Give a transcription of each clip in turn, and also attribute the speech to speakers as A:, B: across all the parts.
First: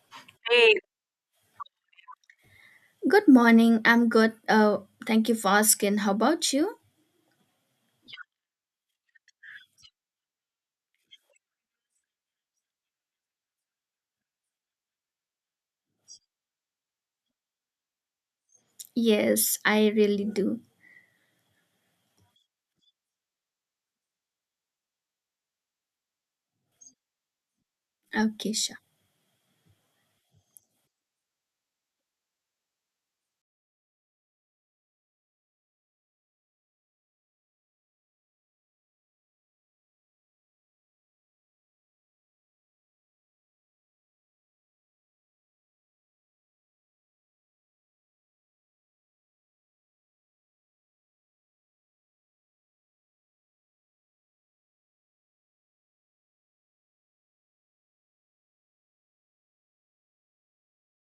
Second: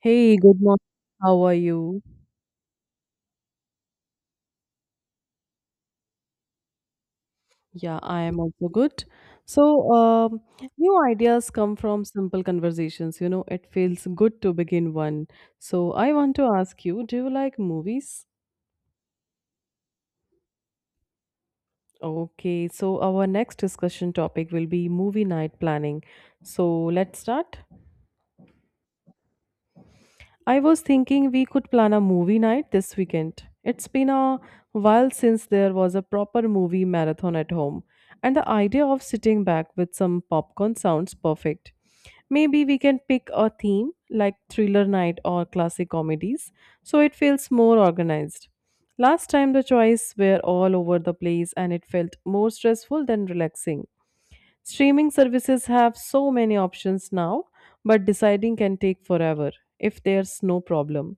A: Hey, good
B: Hey,
A: morning. How are you?
B: good morning. I'm good. Thank you for asking. How about you?
A: Yeah, I am also good. So, new ideas come from simple conversations. You know, it feels good to begin one. So, I want to ask you, do you like movies?
B: Yes, I really do.
A: Okay, so our next discussion topic will be movie night planning. So, let's start.
B: Okay, sure.
A: I was thinking we could plan a movie night this weekend. It's been a while since there was a proper movie marathon at home, and the idea of sitting back with some popcorn sounds perfect. Maybe we can pick a theme like thriller night or classic comedies so it feels more organized. Last time the choices were all over the place and it felt more stressful than relaxing. Streaming services have so many options now, but deciding can take forever if there's no problem.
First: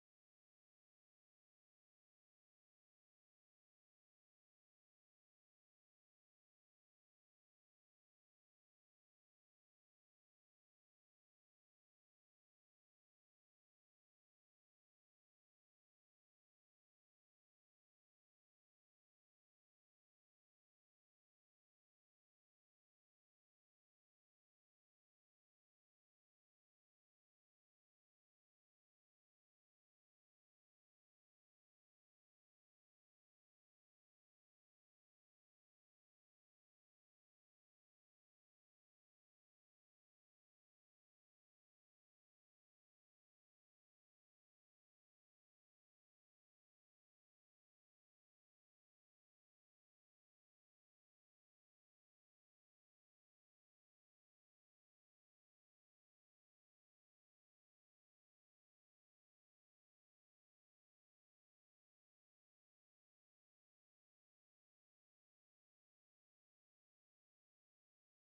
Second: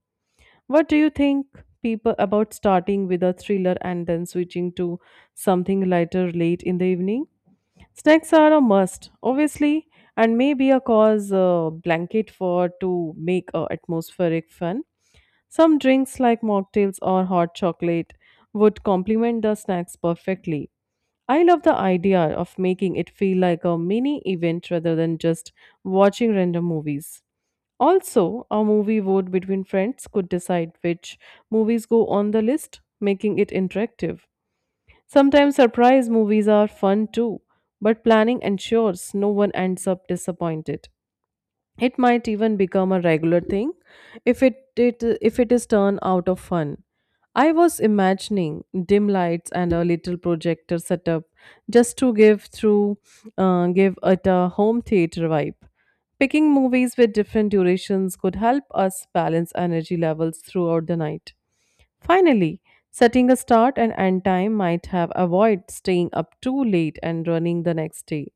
A: What do you think people about starting with a thriller and then switching to something lighter late in the evening? Snacks are a must, obviously, and maybe a cause blanket for to make a atmospheric fun. Some drinks like mocktails or hot chocolate would complement the snacks perfectly. I love the idea of making it feel like a mini event rather than just watching random movies. Also, a movie vote between friends could decide which movies go on the list, making it interactive. Sometimes surprise movies are fun too, but planning ensures no one ends up disappointed. It might even become a regular thing if it if it is turned out of fun. I was imagining dim lights and a little projector setup just to give through give it a home theater vibe. Picking movies with different durations could help us balance energy levels throughout the night. Finally, setting a start and end time might have avoid staying up too late and running the next day.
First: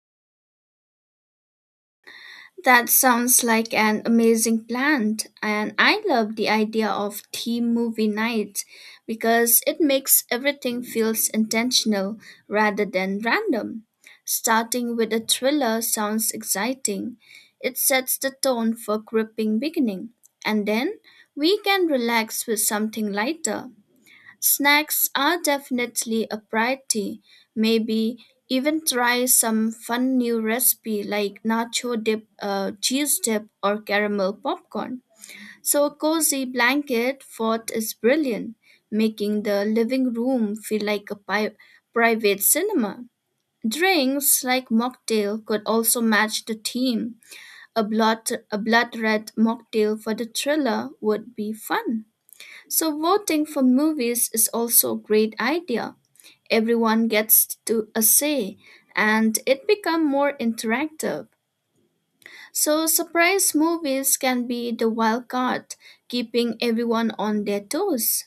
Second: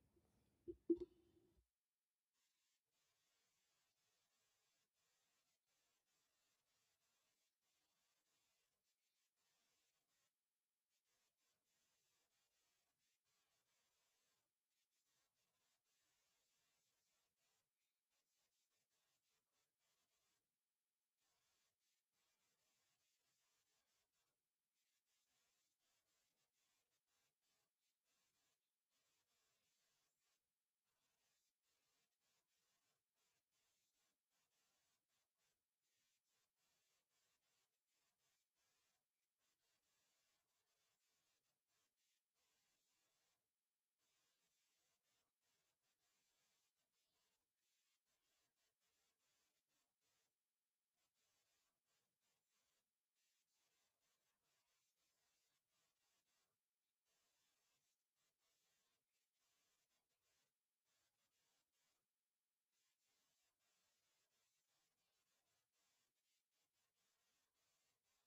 B: That sounds like an amazing plan, and I love the idea of team movie night because it makes everything feels intentional rather than random. Starting with a thriller sounds exciting. It sets the tone for gripping beginning, and then we can relax with something lighter. Snacks are definitely a priority. Maybe even try some fun new recipe like nacho dip, cheese dip, or caramel popcorn. So a cozy blanket fort is brilliant, making the living room feel like a private cinema. Drinks like mocktail could also match the theme. A blood red mocktail for the thriller would be fun. So, voting for movies is also a great idea. Everyone gets to a say, and it becomes more interactive. So, surprise movies can be the wild card, keeping everyone on their toes.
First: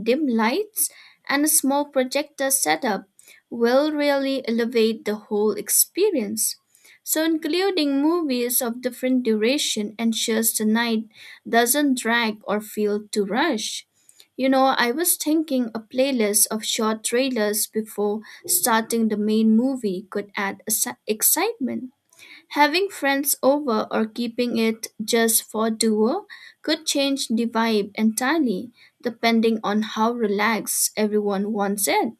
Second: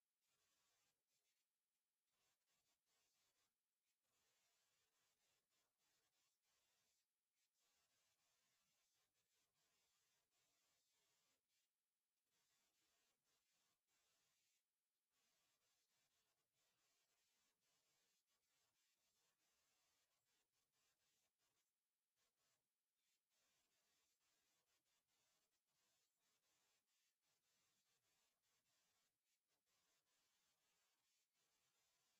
B: Dim lights and a small projector setup will really elevate the whole experience. So, including movies of different duration ensures the night doesn't drag or feel too rushed. You know, I was thinking a playlist of short trailers before starting the main movie could add excitement. Having friends over or keeping it just for duo could change the vibe entirely, depending on how relaxed everyone wants it.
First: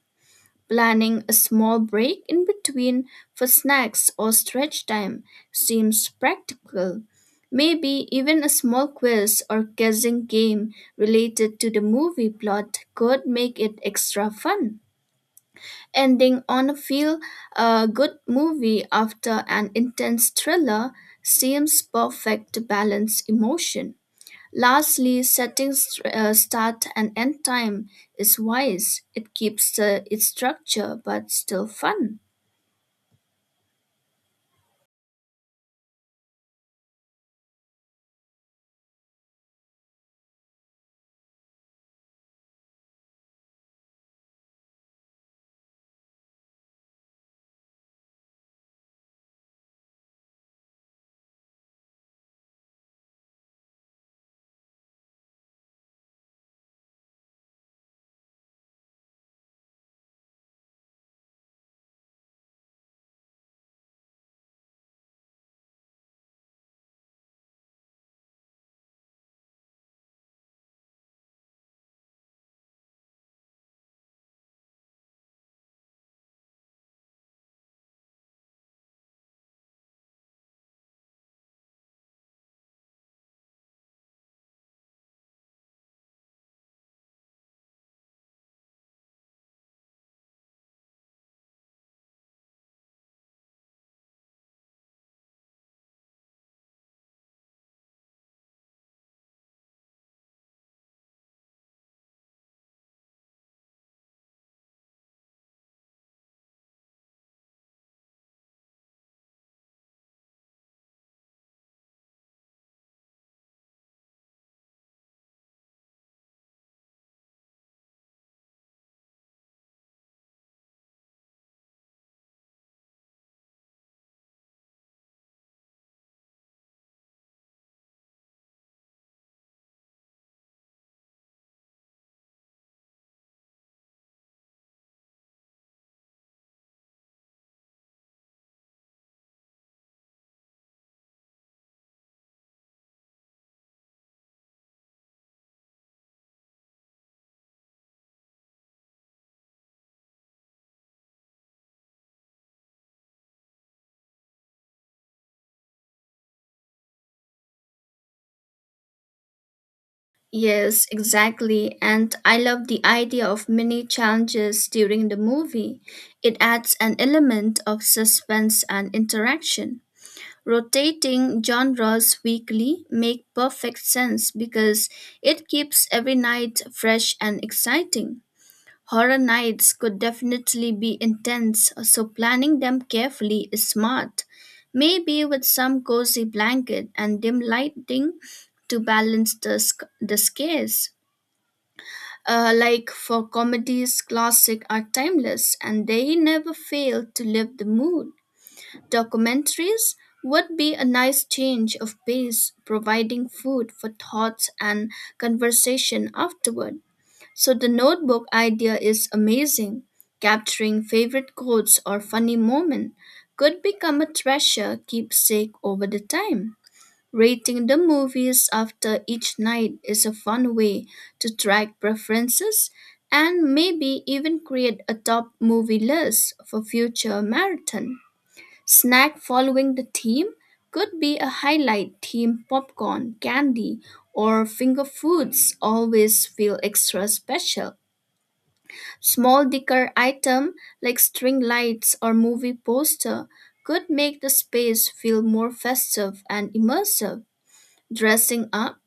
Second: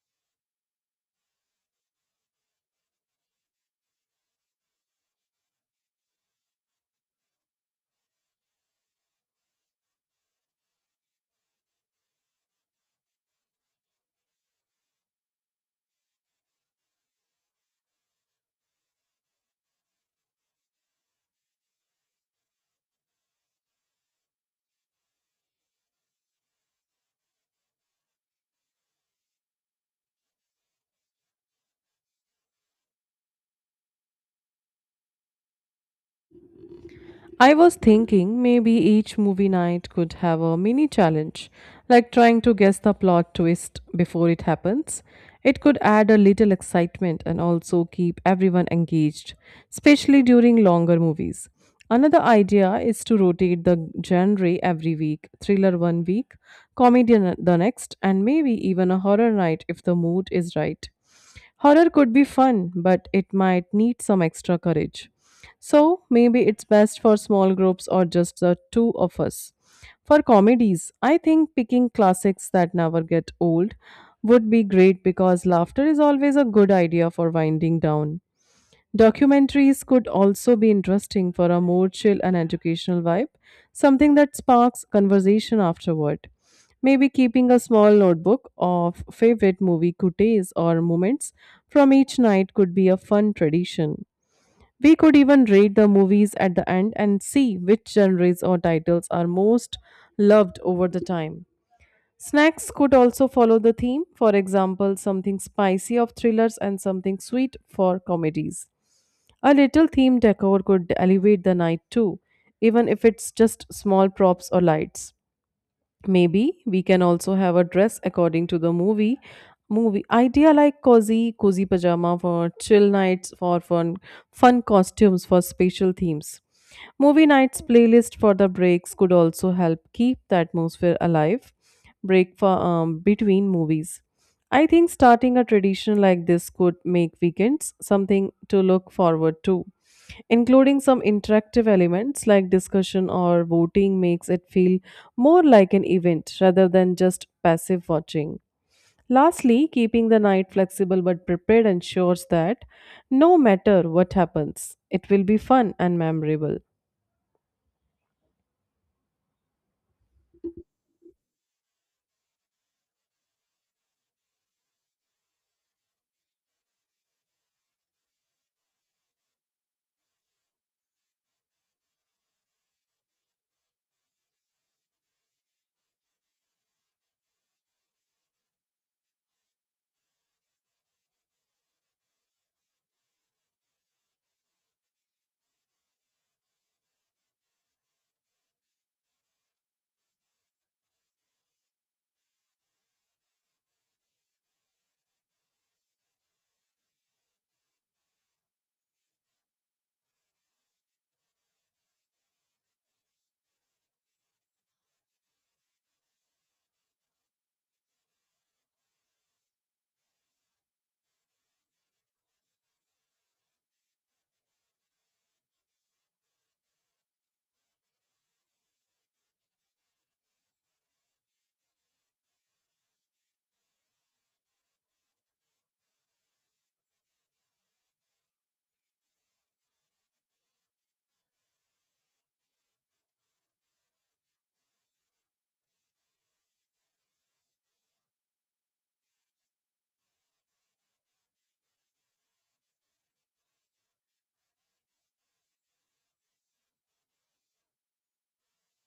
B: Planning a small break in between for snacks or stretch time seems practical. Maybe even a small quiz or guessing game related to the movie plot could make it extra fun, ending on a feel good movie after an intense thriller seems perfect to balance emotion. Lastly, setting start and end time is wise. It keeps its structure but still fun.
A: I was thinking maybe each movie night could have a mini challenge, like trying to guess the plot twist before it happens. It could add a little excitement and also keep everyone engaged, especially during longer movies. Another idea is to rotate the genre every week, thriller one week, comedy the next, and maybe even a horror night if the mood is right. Horror could be fun, but it might need some extra courage. So maybe it's best for small groups or just the two of us. For comedies, I think picking classics that never get old would be great because laughter is always a good idea for winding down. Documentaries could also be interesting for a more chill and educational vibe, something that sparks conversation afterward. Maybe keeping a small notebook of favorite movie coutes or moments from each night could be a fun tradition. We could even rate the movies at the end and see which genres or titles are most loved over the time. Snacks could also follow the theme, for example, something spicy of thrillers and something sweet for comedies. A little theme decor could elevate the night too, even if it's just small props or lights. Maybe we can also have a dress according to the movie. Movie idea like cozy pajama for chill nights, for fun costumes for special themes. Movie nights playlist for the breaks could also help keep the atmosphere alive. Break for between movies. I think starting a tradition like this could make weekends something to look forward to. Including some interactive elements like discussion or voting makes it feel more like an event rather than just passive watching. Lastly, keeping the night flexible but prepared ensures that no matter what happens, it will be fun and memorable.
B: Yes, exactly. And I love the idea of mini challenges during the movie. It adds an element of suspense and interaction. Rotating genres weekly make perfect sense because it keeps every night fresh and exciting. Horror nights could definitely be intense, so planning them carefully is smart. Maybe with some cozy blanket and dim lighting to balance the scares. Like for comedies, classic are timeless and they never fail to lift the mood. Documentaries would be a nice change of pace, providing food for thoughts and conversation afterward. So, the notebook idea is amazing. Capturing favorite quotes or funny moment could become a treasure keepsake over the time. Rating the movies after each night is a fun way to track preferences and maybe even create a top movie list for future marathon. Snack following the theme could be a highlight. Theme popcorn, candy, or finger foods always feel extra special. Small decor item like string lights or movie poster could make the space feel more festive and immersive. Dressing up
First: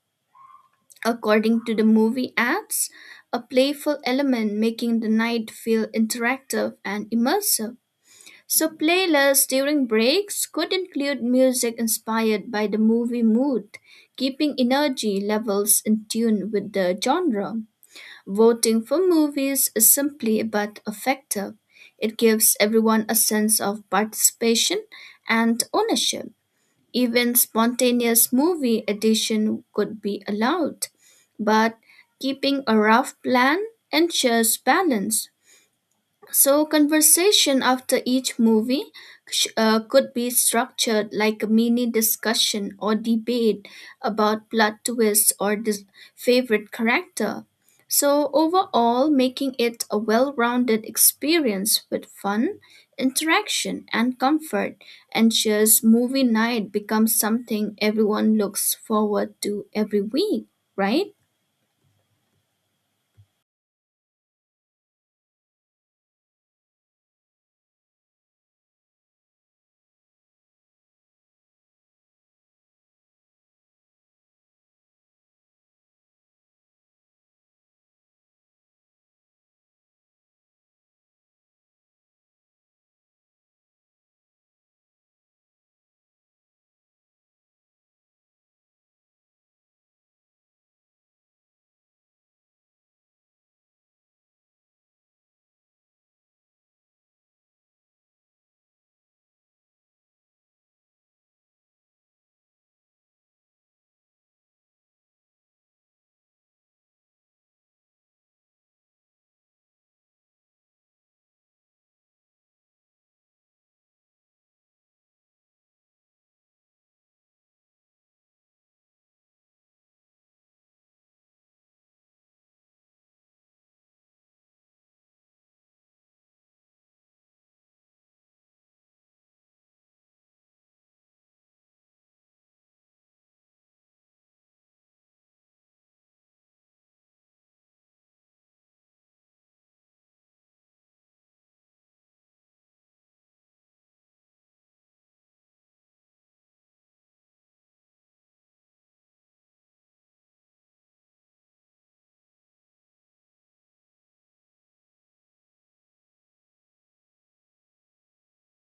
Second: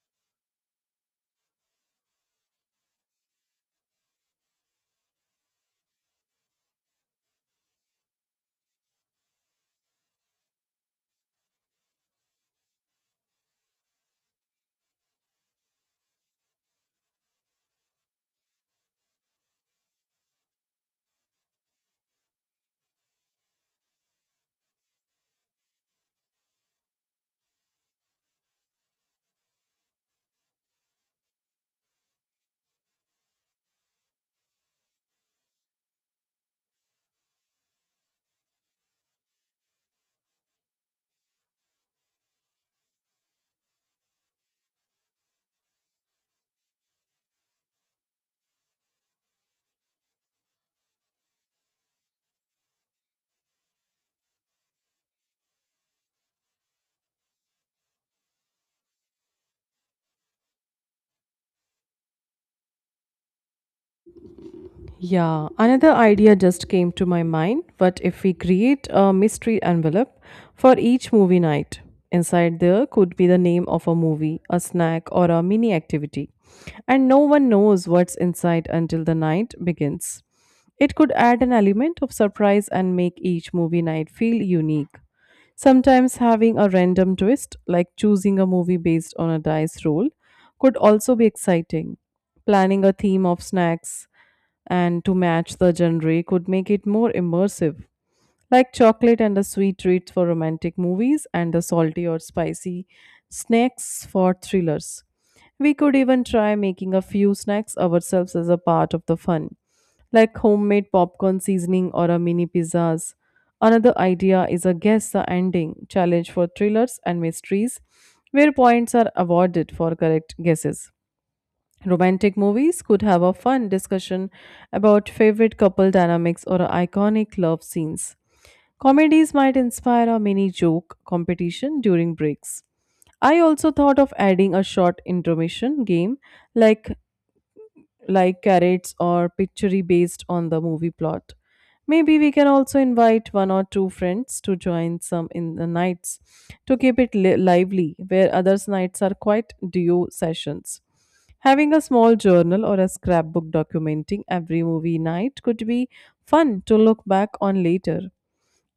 B: according to the movie ads, a playful element making the night feel interactive and immersive. So, playlists during breaks could include music inspired by the movie mood, keeping energy levels in tune with the genre. Voting for movies is simply but effective. It gives everyone a sense of participation and ownership. Even spontaneous movie addition could be allowed, but keeping a rough plan ensures balance. So, conversation after each movie could be structured like a mini discussion or debate about plot twists or favorite character. So, overall, making it a well rounded experience with fun, interaction, and comfort ensures movie night becomes something everyone looks forward to every week, right?
A: Yeah, another idea just came to my mind. What if we create a mystery envelope for each movie night? Inside there could be the name of a movie, a snack, or a mini activity. And no one knows what's inside until the night begins. It could add an element of surprise and make each movie night feel unique. Sometimes having a random twist, like choosing a movie based on a dice roll, could also be exciting. Planning a theme of snacks and to match the genre could make it more immersive, like chocolate and the sweet treats for romantic movies and the salty or spicy snacks for thrillers. We could even try making a few snacks ourselves as a part of the fun, like homemade popcorn seasoning or a mini pizzas. Another idea is a guess the ending challenge for thrillers and mysteries, where points are awarded for correct guesses. Romantic movies could have a fun discussion about favorite couple dynamics or iconic love scenes. Comedies might inspire a mini joke competition during breaks. I also thought of adding a short intermission game like like carrots or picture based on the movie plot. Maybe we can also invite one or two friends to join some in the nights to keep it lively, where others' nights are quite duo sessions. Having a small journal or a scrapbook documenting every movie night could be fun to look back on later.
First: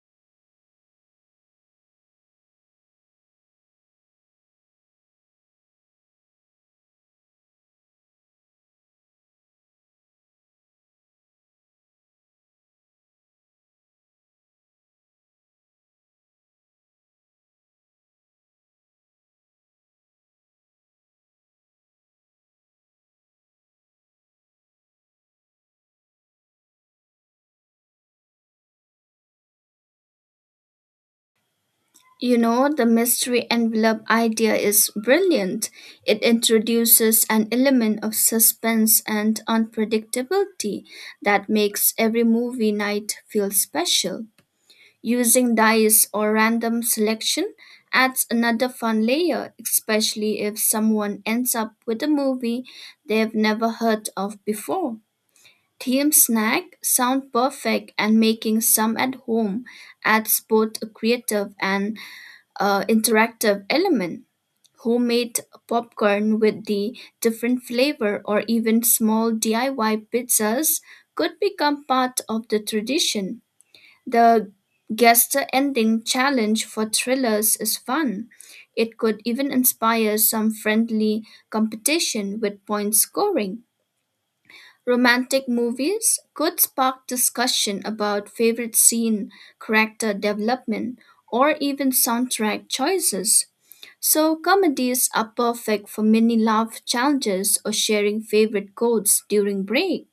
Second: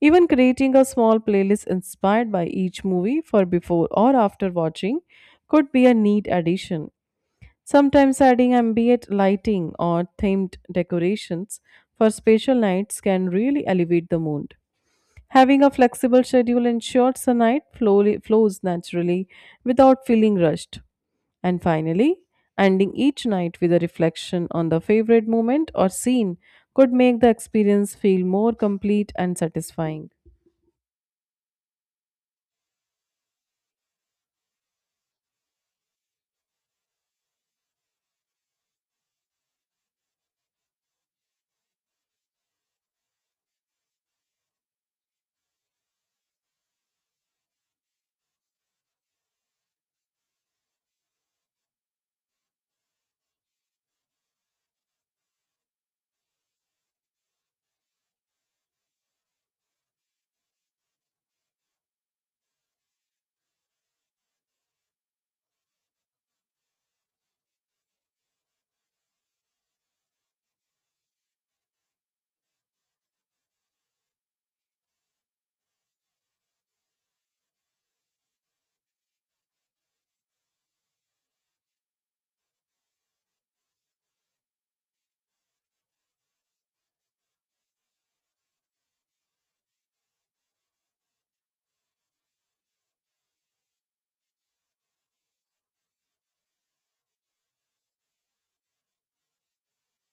A: Even creating a small playlist inspired by each movie for before or after watching could be a neat addition. Sometimes adding ambient lighting or themed decorations for special nights can really elevate the mood. Having a flexible schedule ensures the night flows naturally without feeling rushed. And finally, ending each night with a reflection on the favorite moment or scene could make the experience feel more complete and satisfying.
B: You know, the mystery envelope idea is brilliant. It introduces an element of suspense and unpredictability that makes every movie night feel special. Using dice or random selection adds another fun layer, especially if someone ends up with a movie they've never heard of before. Theme snack sound perfect, and making some at home adds both a creative and interactive element. Homemade popcorn with the different flavor, or even small DIY pizzas could become part of the tradition. The guest ending challenge for thrillers is fun. It could even inspire some friendly competition with point scoring. Romantic movies could spark discussion about favorite scene, character development, or even soundtrack choices. So, comedies are perfect for mini laugh challenges or sharing favorite quotes during break.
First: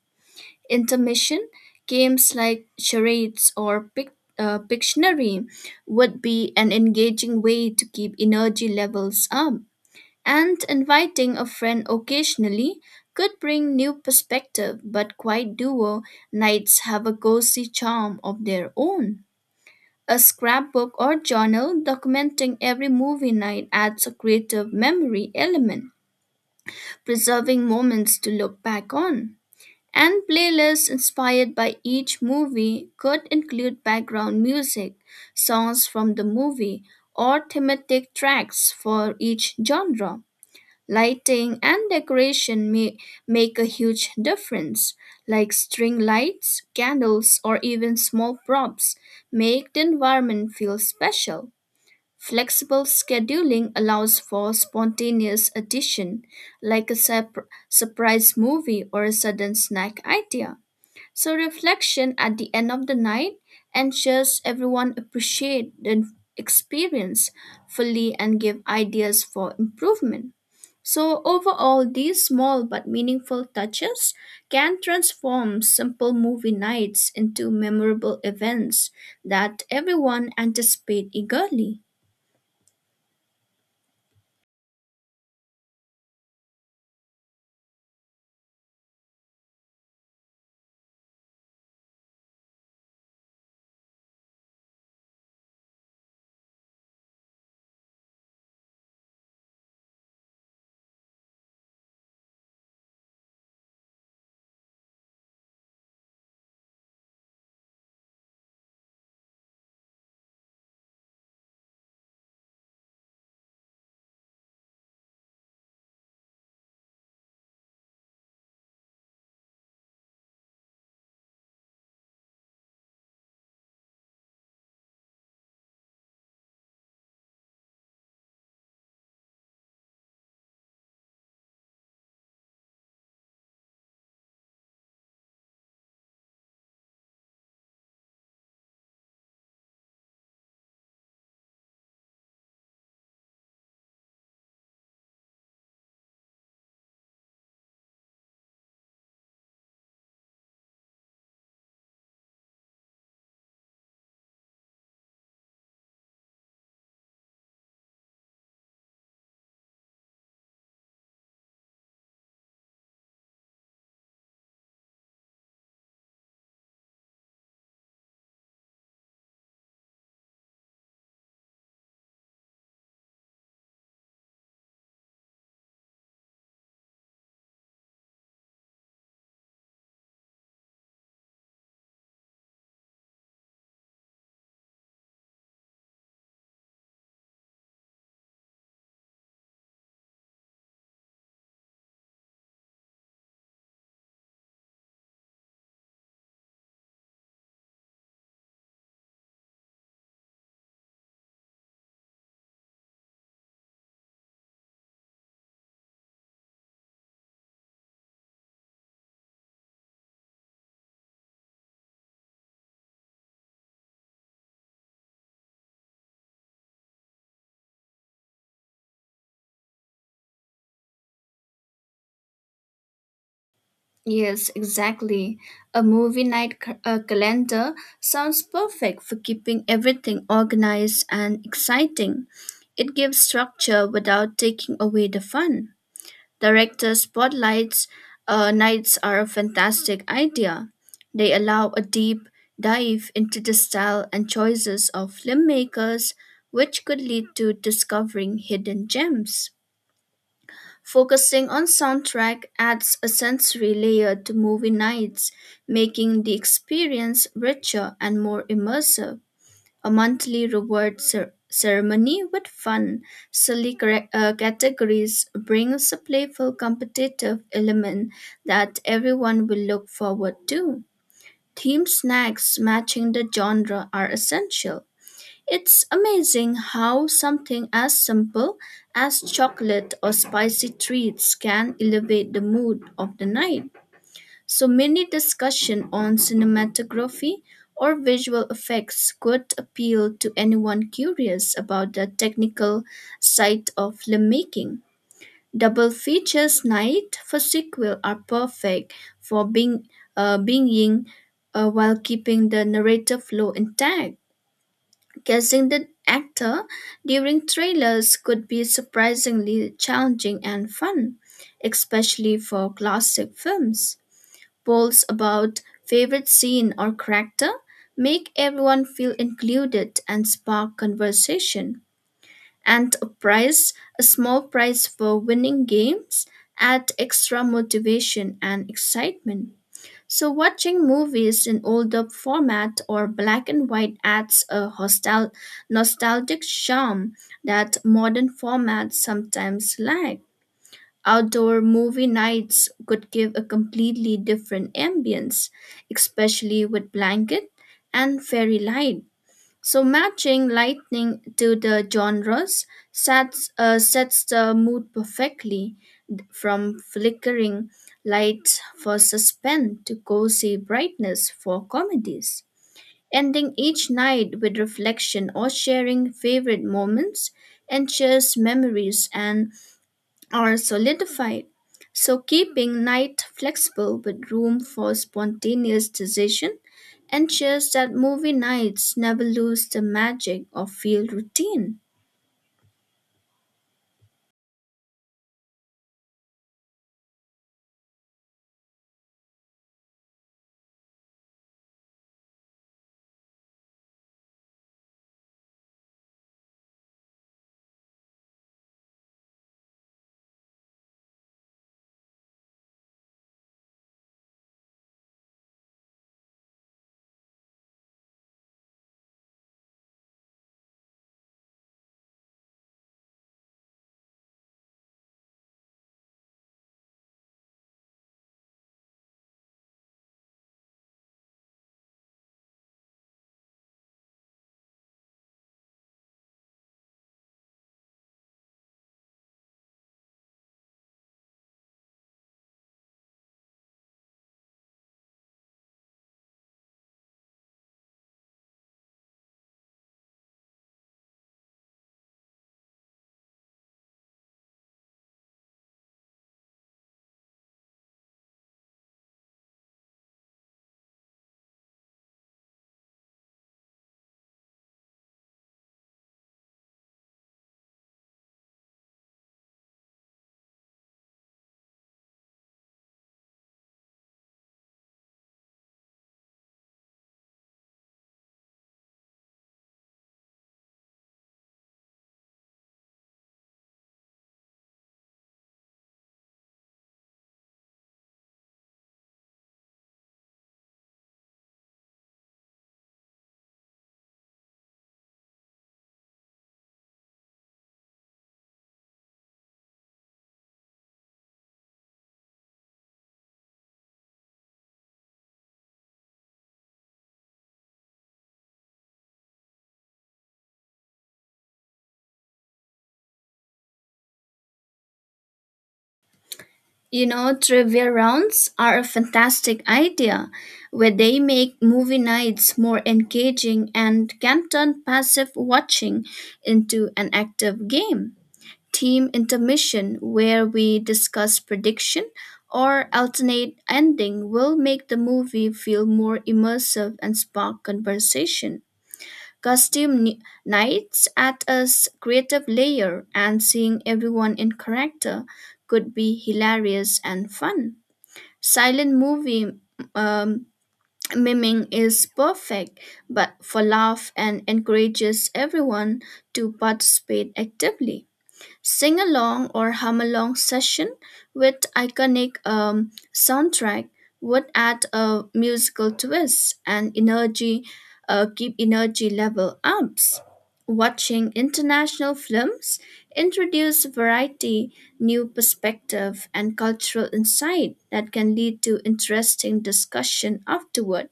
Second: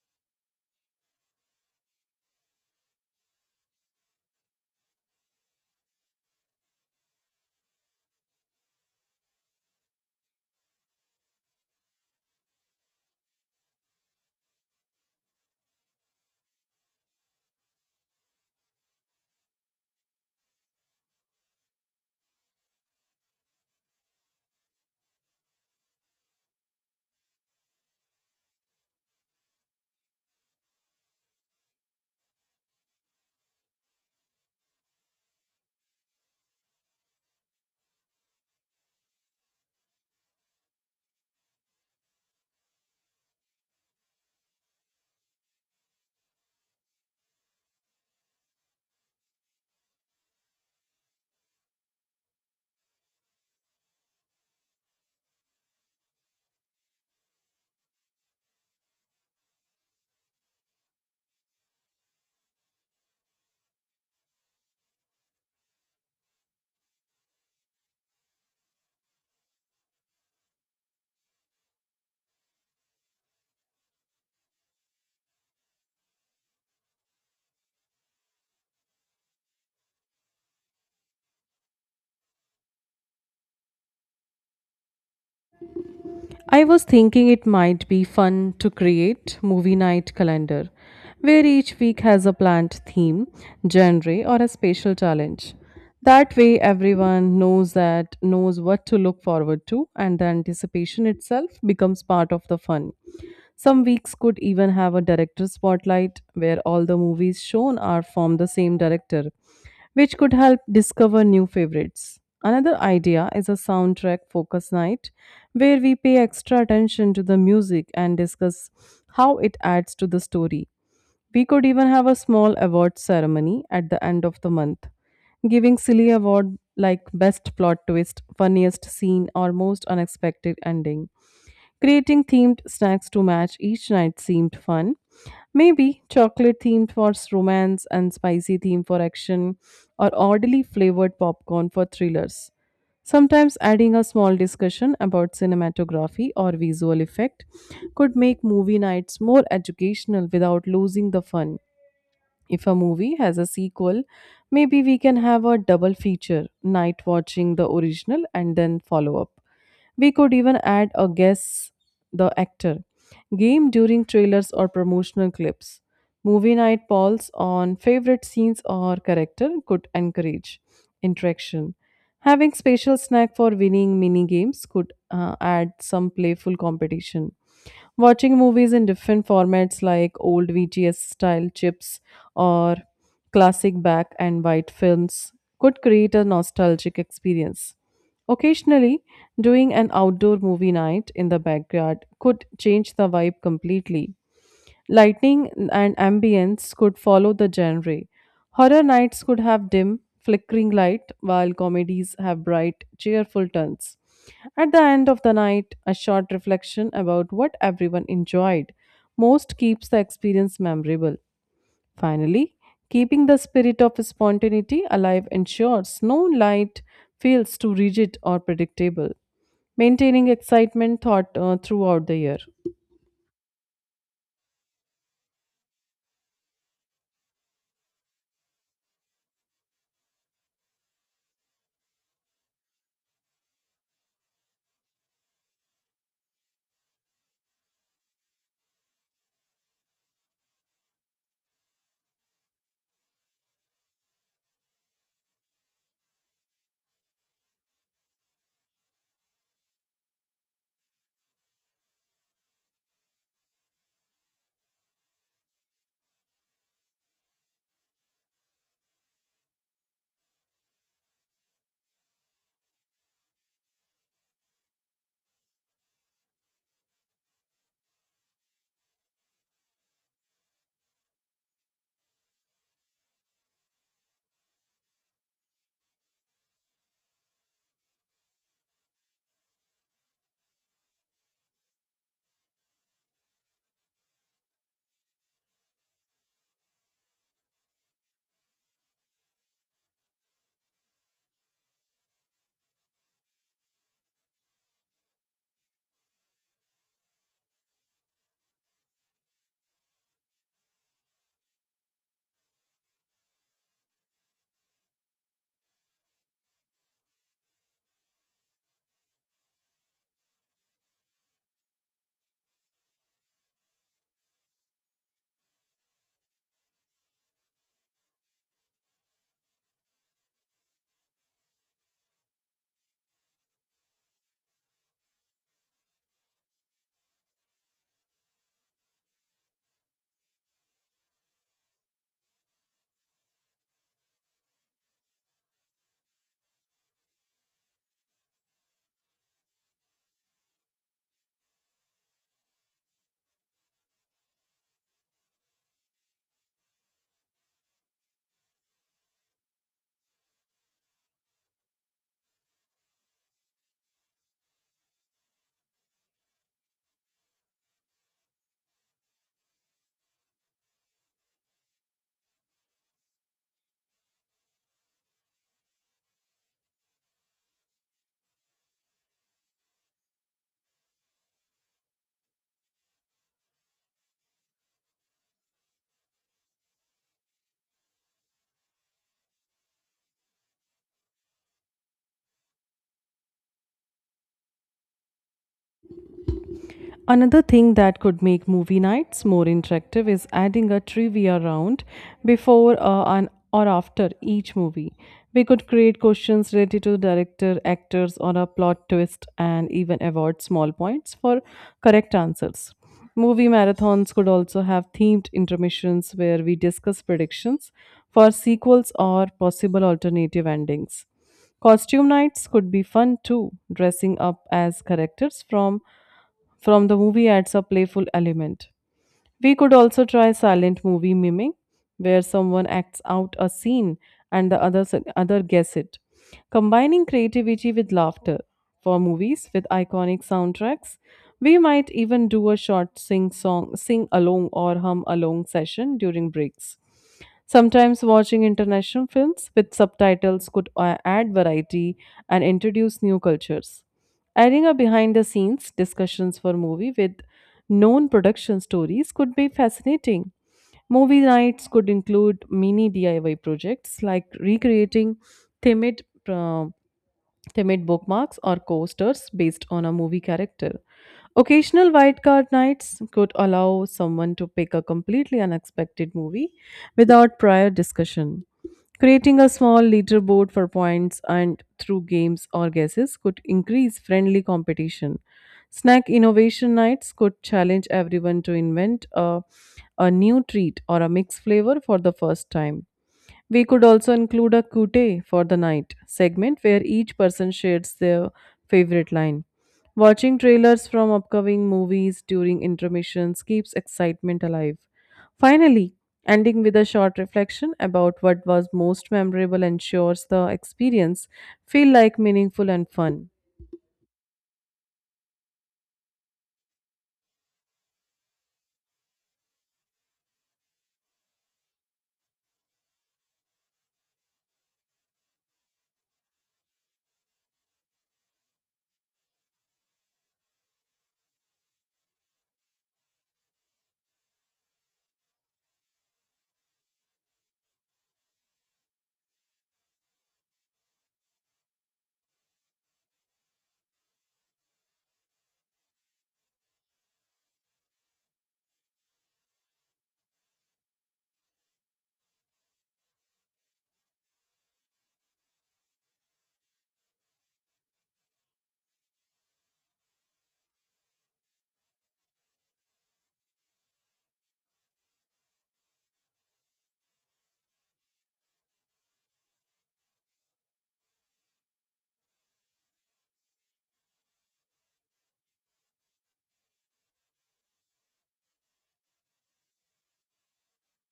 B: Intermission games like charades or Pictionary would be an engaging way to keep energy levels up. And inviting a friend occasionally could bring new perspective, but quiet duo nights have a cozy charm of their own. A scrapbook or journal documenting every movie night adds a creative memory element, preserving moments to look back on. And playlists inspired by each movie could include background music, songs from the movie, or thematic tracks for each genre. Lighting and decoration may make a huge difference, like string lights, candles, or even small props make the environment feel special. Flexible scheduling allows for spontaneous addition, like a surprise movie or a sudden snack idea. So reflection at the end of the night ensures everyone appreciate the experience fully and give ideas for improvement. So overall these small but meaningful touches can transform simple movie nights into memorable events that everyone anticipate eagerly.
A: I was thinking it might be fun to create movie night calendar where each week has a planned theme, genre or a special challenge. That way everyone knows what to look forward to and the anticipation itself becomes part of the fun. Some weeks could even have a director spotlight where all the movies shown are from the same director, which could help discover new favorites. Another idea is a soundtrack focus night where we pay extra attention to the music and discuss how it adds to the story. We could even have a small award ceremony at the end of the month, giving silly award like best plot twist, funniest scene or most unexpected ending. Creating themed snacks to match each night seemed fun. Maybe chocolate themed for romance and spicy theme for action, or oddly flavored popcorn for thrillers. Sometimes adding a small discussion about cinematography or visual effect could make movie nights more educational without losing the fun. If a movie has a sequel, maybe we can have a double feature night watching the original and then follow up. We could even add a guess the actor game during trailers or promotional clips. Movie night polls on favorite scenes or character could encourage interaction. Having special snack for winning mini games could add some playful competition. Watching movies in different formats like old VGS style chips or classic black and white films could create a nostalgic experience. Occasionally, doing an outdoor movie night in the backyard could change the vibe completely. Lighting and ambience could follow the genre. Horror nights could have dim, flickering light, while comedies have bright, cheerful turns. At the end of the night, a short reflection about what everyone enjoyed most keeps the experience memorable. Finally, keeping the spirit of spontaneity alive ensures no light feels too rigid or predictable, maintaining excitement throughout the year.
B: Yes, exactly. A movie night calendar sounds perfect for keeping everything organized and exciting. It gives structure without taking away the fun. Director spotlights nights are a fantastic idea. They allow a deep dive into the style and choices of filmmakers, which could lead to discovering hidden gems. Focusing on soundtrack adds a sensory layer to movie nights, making the experience richer and more immersive. A monthly reward ceremony with fun, silly categories brings a playful competitive element that everyone will look forward to. Theme snacks matching the genre are essential. It's amazing how something as simple as chocolate or spicy treats can elevate the mood of the night. So many discussion on cinematography or visual effects could appeal to anyone curious about the technical side of filmmaking. Double features night for sequel are perfect for being, while keeping the narrative flow intact. Guessing the actor during trailers could be surprisingly challenging and fun, especially for classic films. Polls about favorite scene or character make everyone feel included and spark conversation. And a small prize for winning games, add extra motivation and excitement. So, watching movies in older format or black and white adds a nostalgic charm that modern formats sometimes lack. Outdoor movie nights could give a completely different ambience, especially with blanket and fairy light. So matching lightning to the genres sets the mood perfectly, from flickering lights for suspense to cozy brightness for comedies. Ending each night with reflection or sharing favorite moments ensures memories and are solidified. So, keeping night flexible with room for spontaneous decision ensures that movie nights never lose the magic of field routine.
A: Another thing that could make movie nights more interactive is adding a trivia round before and or after each movie. We could create questions related to director, actors, or a plot twist, and even award small points for correct answers. Movie marathons could also have themed intermissions where we discuss predictions for sequels or possible alternative endings. Costume nights could be fun too, dressing up as characters from the movie adds a playful element. We could also try silent movie miming, where someone acts out a scene and the other guess it. Combining creativity with laughter for movies with iconic soundtracks, we might even do a short sing along or hum along session during breaks. Sometimes watching international films with subtitles could add variety and introduce new cultures. Adding a behind the scenes discussions for movie with known production stories could be fascinating. Movie nights could include mini DIY projects like recreating themed uh, they made bookmarks or coasters based on a movie character. Occasional wildcard nights could allow someone to pick a completely unexpected movie without prior discussion. Creating a small leaderboard for points and through games or guesses could increase friendly competition. Snack innovation nights could challenge everyone to invent a new treat or a mixed flavor for the first time. We could also include a Kute for the night segment where each person shares their favorite line. Watching trailers from upcoming movies during intermissions keeps excitement alive. Finally, ending with a short reflection about what was most memorable ensures the experience feel like meaningful and fun.
B: You know, trivia rounds are a fantastic idea where they make movie nights more engaging and can turn passive watching into an active game. Team intermission where we discuss prediction or alternate ending will make the movie feel more immersive and spark conversation. Costume nights add a creative layer, and seeing everyone in character could be hilarious and fun. Silent movie um, miming is perfect, but for laugh and encourages everyone to participate actively. Sing along or hum along session with iconic soundtrack would add a musical twist and energy, keep energy level ups. Watching international films introduce variety, new perspective and cultural insight that can lead to interesting discussion afterward.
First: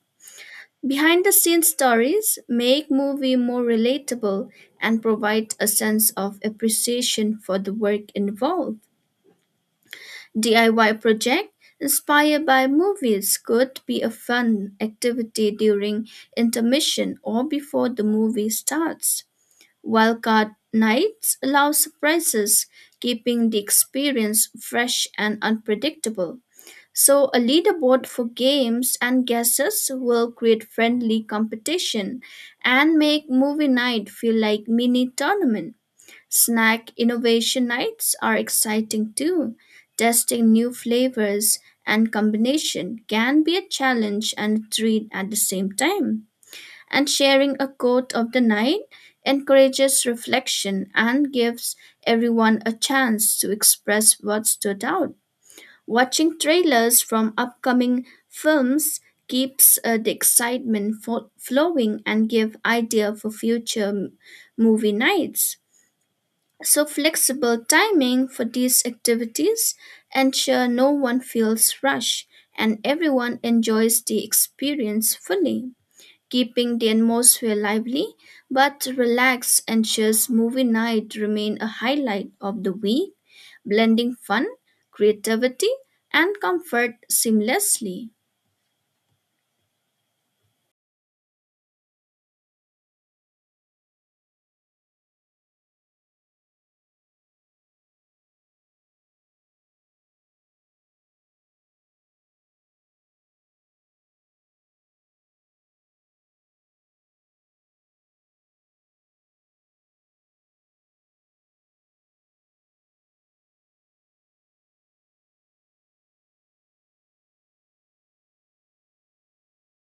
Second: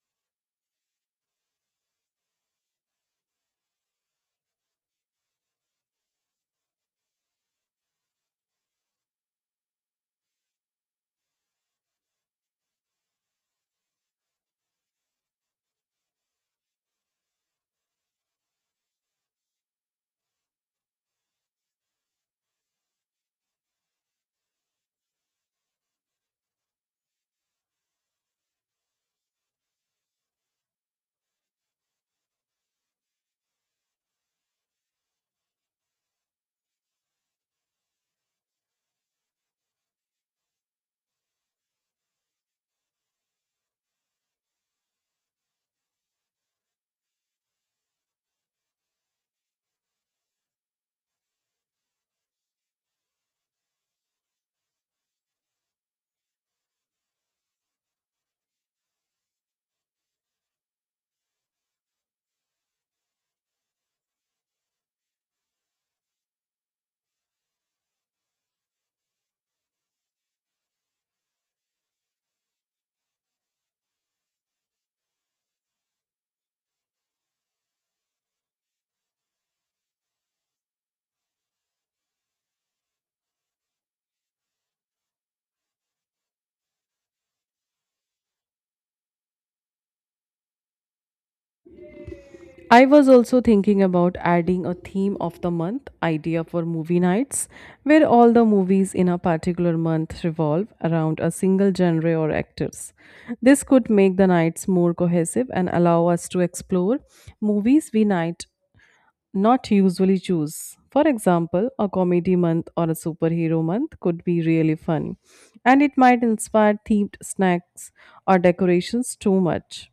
B: Behind the scenes stories make movie more relatable and provide a sense of appreciation for the work involved. DIY project inspired by movies could be a fun activity during intermission or before the movie starts. Wildcard nights allow surprises, keeping the experience fresh and unpredictable. So, a leaderboard for games and guesses will create friendly competition and make movie night feel like mini tournament. Snack innovation nights are exciting too. Testing new flavors and combination can be a challenge and a treat at the same time. And sharing a quote of the night encourages reflection and gives everyone a chance to express what stood out. Watching trailers from upcoming films keeps the excitement flowing and give idea for future movie nights. So flexible timing for these activities ensure no one feels rushed and everyone enjoys the experience fully, keeping the atmosphere lively but relaxed ensures movie night remain a highlight of the week, blending fun, creativity, and comfort seamlessly.
A: I was also thinking about adding a theme of the month idea for movie nights, where all the movies in a particular month revolve around a single genre or actors. This could make the nights more cohesive and allow us to explore movies we might not usually choose. For example, a comedy month or a superhero month could be really fun, and it might inspire themed snacks or decorations too much.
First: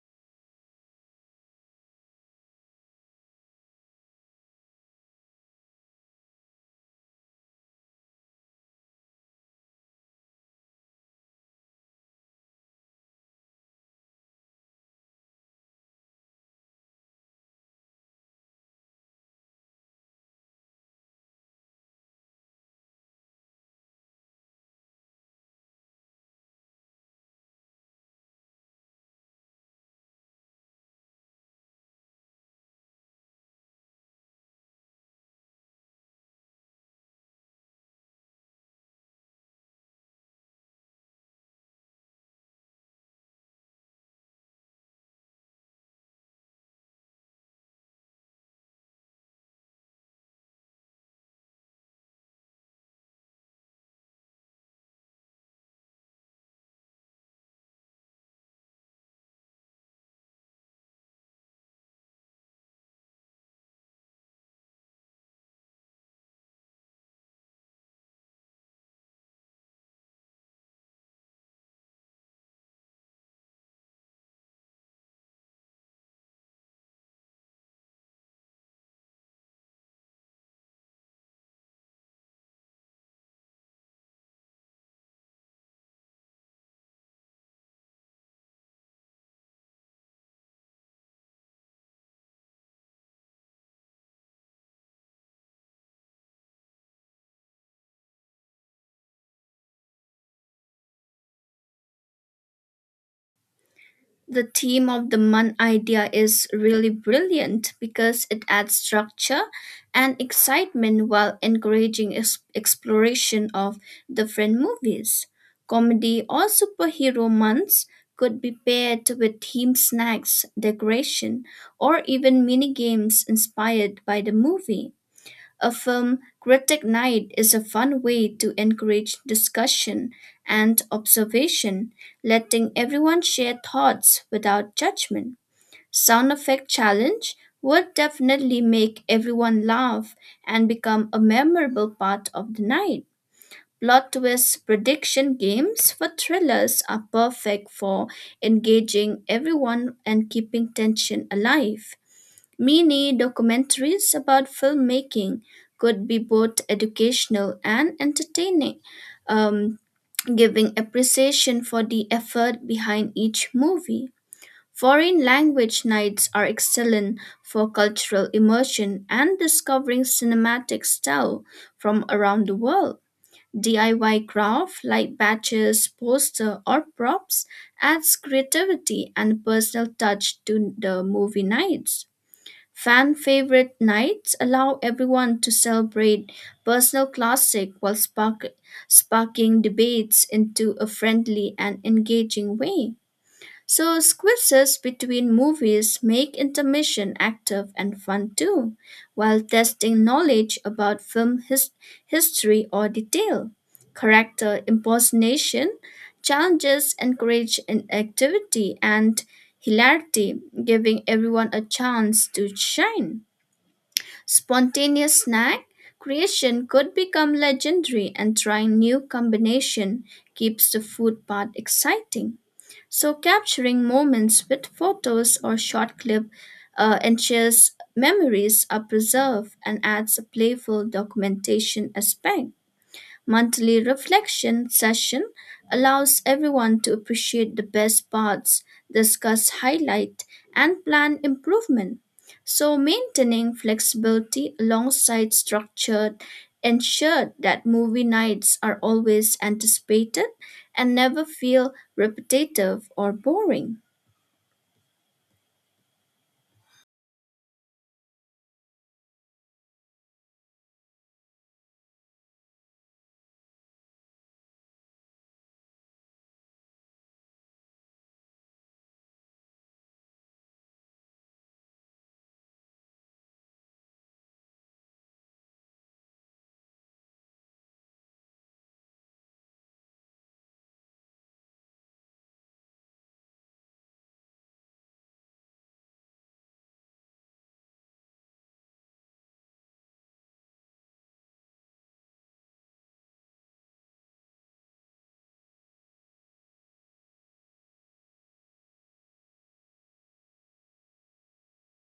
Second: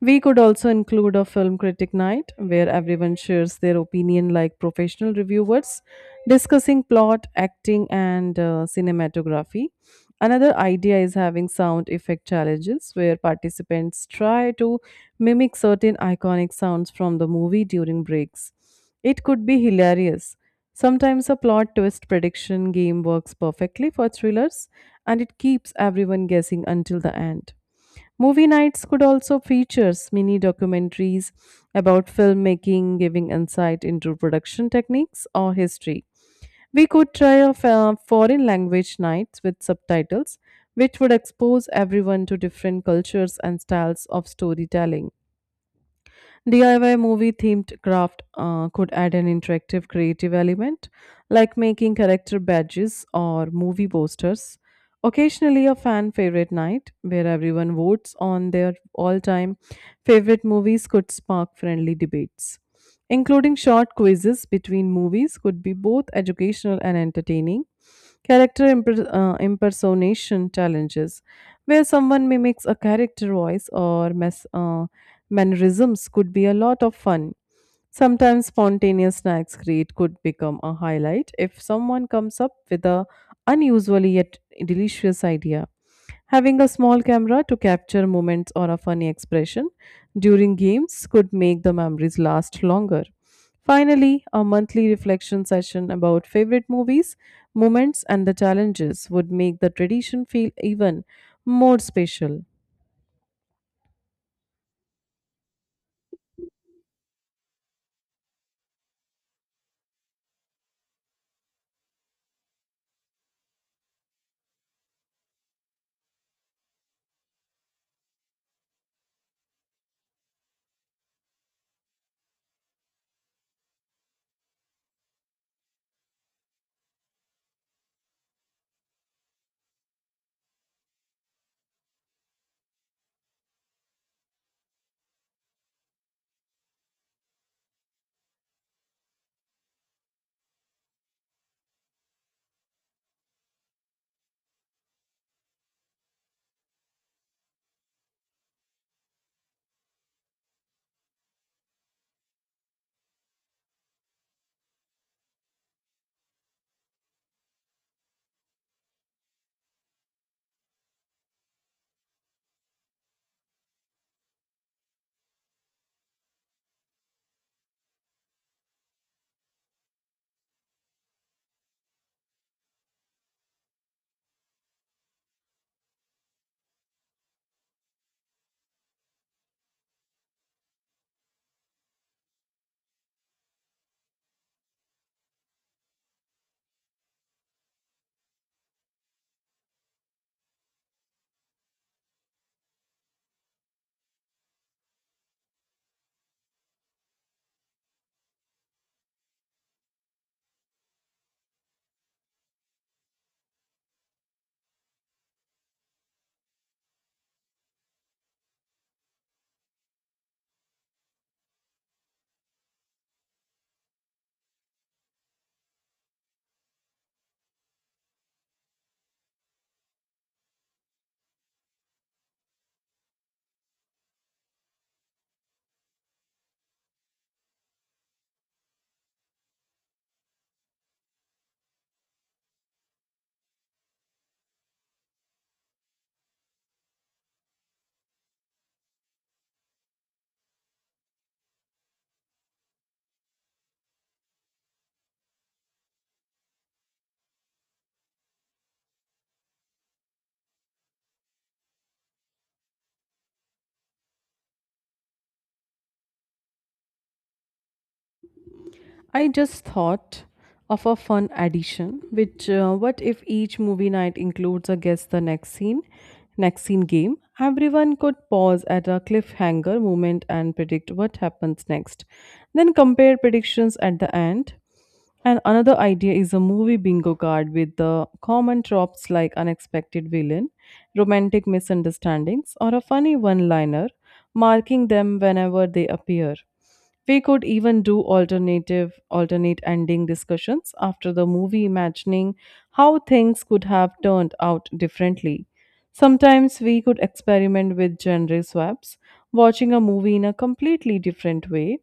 A: We could also include a film critic night where everyone shares their opinion like professional reviewers, discussing plot, acting, and cinematography. Another idea is having sound effect challenges where participants try to mimic certain iconic sounds from the movie during breaks. It could be hilarious. Sometimes a plot twist prediction game works perfectly for thrillers and it keeps everyone guessing until the end. Movie nights could also feature mini documentaries about filmmaking, giving insight into production techniques or history. We could try a foreign language nights with subtitles, which would expose everyone to different cultures and styles of storytelling. DIY movie themed craft could add an interactive creative element, like making character badges or movie posters. Occasionally, a fan favorite night where everyone votes on their all time favorite movies could spark friendly debates. Including short quizzes between movies could be both educational and entertaining. Character impersonation challenges, where someone mimics a character voice or mannerisms, could be a lot of fun. Sometimes spontaneous snacks create could become a highlight if someone comes up with a unusually yet delicious idea. Having a small camera to capture moments or a funny expression during games could make the memories last longer. Finally, a monthly reflection session about favorite movies, moments, and the challenges would make the tradition feel even more special.
B: The theme of the month idea is really brilliant because it adds structure and excitement while encouraging exploration of different movies. Comedy or superhero months could be paired with theme snacks, decoration, or even mini games inspired by the movie. A film critic night is a fun way to encourage discussion and observation, letting everyone share thoughts without judgment. Sound effect challenge would definitely make everyone laugh and become a memorable part of the night. Plot twist prediction games for thrillers are perfect for engaging everyone and keeping tension alive. Mini documentaries about filmmaking could be both educational and entertaining, um, giving appreciation for the effort behind each movie. Foreign language nights are excellent for cultural immersion and discovering cinematic style from around the world. DIY craft like badges, poster, or props adds creativity and personal touch to the movie nights. Fan favorite nights allow everyone to celebrate personal classic while sparking debates into a friendly and engaging way. So squeezes between movies make intermission active and fun too, while testing knowledge about film history or detail. Character impersonation challenges encourage activity and hilarity, giving everyone a chance to shine. Spontaneous snack creation could become legendary, and trying new combination keeps the food part exciting. So capturing moments with photos or short clip ensures memories are preserved and adds a playful documentation aspect. Monthly reflection session allows everyone to appreciate the best parts, discuss highlight, and plan improvement. So maintaining flexibility alongside structured ensure that movie nights are always anticipated and never feel repetitive or boring.
A: I just thought of a fun addition, which what if each movie night includes a guess the next scene game? Everyone could pause at a cliffhanger moment and predict what happens next, then compare predictions at the end. And another idea is a movie bingo card with the common tropes like unexpected villain, romantic misunderstandings, or a funny one liner, marking them whenever they appear. We could even do alternative alternate ending discussions after the movie imagining how things could have turned out differently. Sometimes we could experiment with genre swaps, watching a movie in a completely different way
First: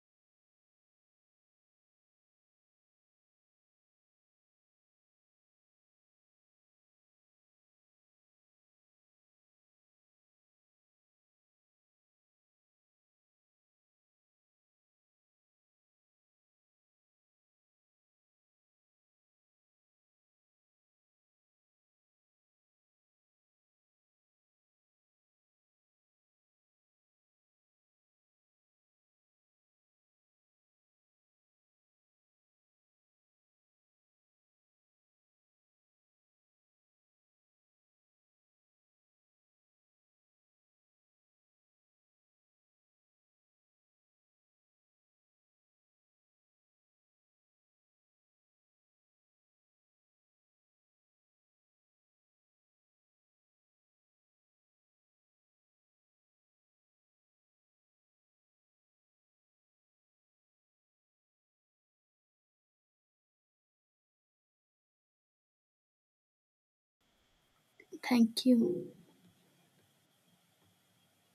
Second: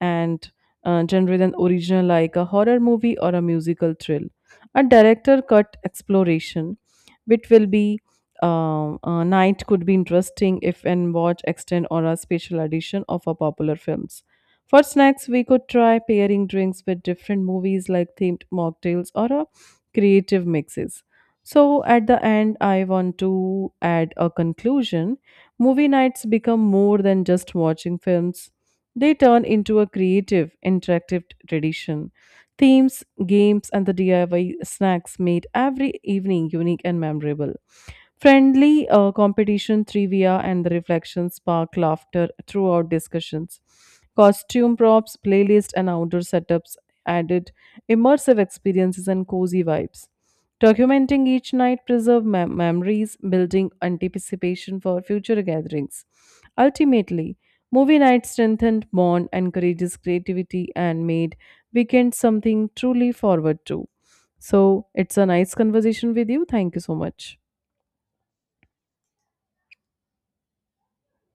A: and genre than original like a horror movie or a musical thrill. A director cut exploration, which will be a night could be interesting if and watch extend or a special edition of a popular film. For snacks, we could try pairing drinks with different movies like themed mocktails or creative mixes. So, at the end, I want to add a conclusion. Movie nights become more than just watching films, they turn into a creative, interactive tradition. Themes, games, and the DIY snacks made every evening unique and memorable. Friendly competition, trivia, and the reflections spark laughter throughout discussions. Costume props, playlist, and outdoor setups added immersive experiences and cozy vibes. Documenting each night preserve memories, building anticipation for future gatherings. Ultimately, movie night strengthened bond, encourages creativity, and made weekend something truly forward to. So it's a nice conversation with you. Thank you so much.
B: Thank you.